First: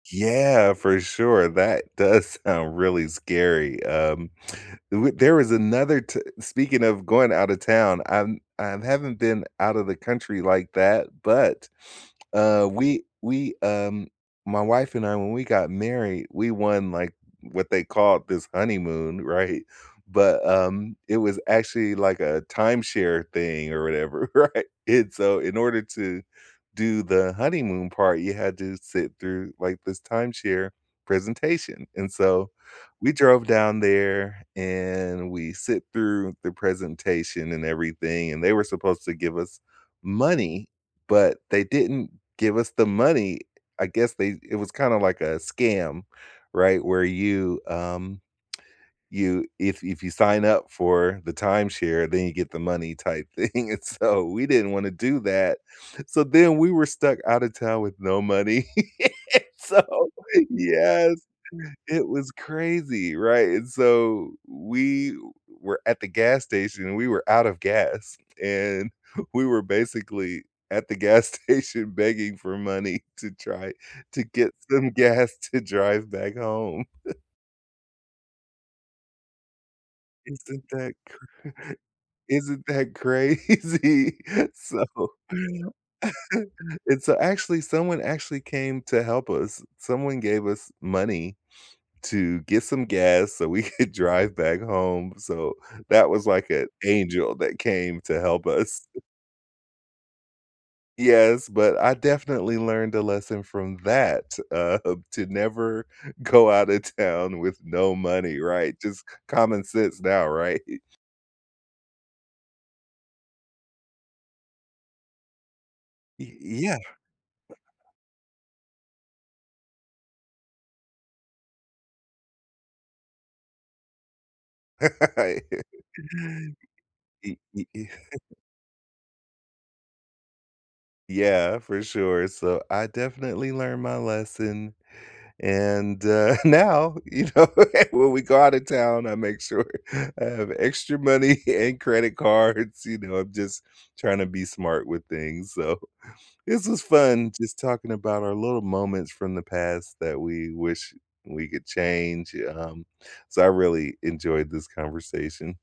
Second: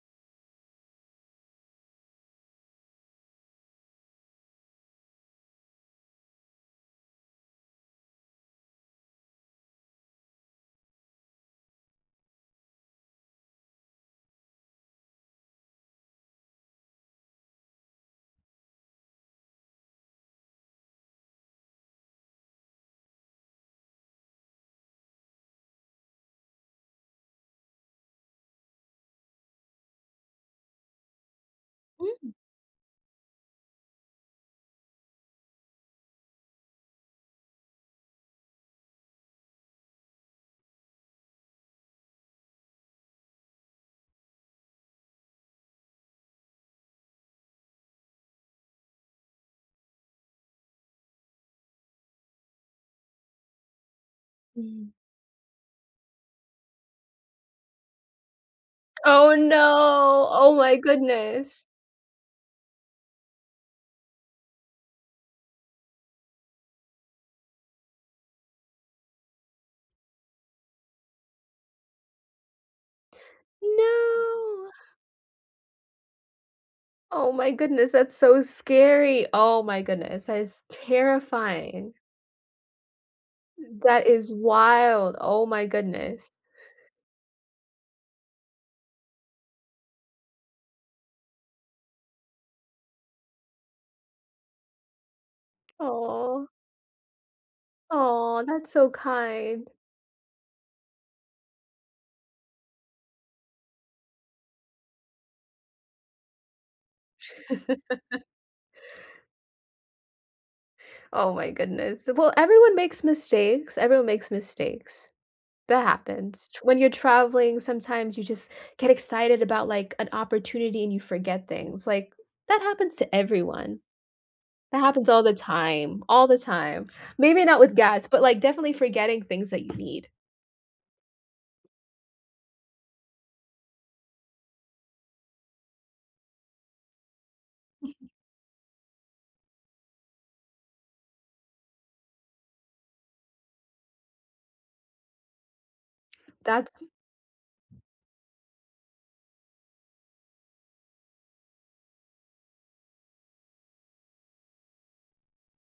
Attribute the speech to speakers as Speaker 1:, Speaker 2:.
Speaker 1: Yeah, for sure. That does sound really scary. Um, uh, there was another t speaking of going out of town, I'm I haven't been out of the country like that, but, uh, we we, um, my wife and I, when we got married, we won, like, what they called this honeymoon, right? But, um, it was actually, like, a timeshare thing or whatever, right? And so, in order to do the honeymoon part, you had to sit through, like, this timeshare presentation, and
Speaker 2: Mm.
Speaker 1: so, we drove down there, and we sit through the presentation and everything, and they were supposed to give us money, but they didn't give us the money. I guess they it was kinda like a scam, right, where you, um, you if if you sign up for the timeshare, then you get the money type thing, and so, we didn't wanna
Speaker 2: Mhm.
Speaker 1: do that. So then, we were stuck outta town with no money.
Speaker 2: Oh,
Speaker 1: So,
Speaker 2: no! Oh, my
Speaker 1: yes!
Speaker 2: goodness.
Speaker 1: It was crazy, right? And so we were at the gas station, we were out of gas, and we were basically at the gas station begging for money to try to get
Speaker 2: No.
Speaker 1: some gas to drive back home.
Speaker 2: Oh my goodness. That's so scary. Oh my goodness. That is
Speaker 1: Isn't that cra
Speaker 2: terrifying.
Speaker 1: isn't that
Speaker 2: That
Speaker 1: crazy?
Speaker 2: is
Speaker 1: So,
Speaker 2: wild! Oh my goodness.
Speaker 1: and so actually, someone actually came to help us. Someone gave us money to get some gas so we could drive back home. So that was
Speaker 2: Aw.
Speaker 1: like an angel that came to
Speaker 2: Aw,
Speaker 1: help
Speaker 2: that's
Speaker 1: us.
Speaker 2: so kind.
Speaker 1: Yes. But I definitely learned a lesson from that. Uh, to never go outta town with no money, right? Just common sense now, right?
Speaker 2: Oh my goodness. Well, everyone makes mistakes. Everyone makes mistakes. That
Speaker 1: Y
Speaker 2: happens. T
Speaker 1: yeah.
Speaker 2: when you're traveling, sometimes you just get excited about, like, an opportunity and you forget things, like, that happens to everyone. That happens all the time. All the time.
Speaker 1: Ye
Speaker 2: Maybe not
Speaker 1: ye
Speaker 2: with
Speaker 1: eh
Speaker 2: gas, but, like, definitely forgetting things that you need.
Speaker 1: Yeah. For sure. So, I definitely learned my lesson, and, uh, now, you know, when we go outta town, I make sure I have extra money and credit cards. You know, I'm just tryna be smart with things. So this
Speaker 2: That's
Speaker 1: was fun just talking about our little moments from the past that we wish we could change, yeah, uh-hum, so I really enjoyed this conversation.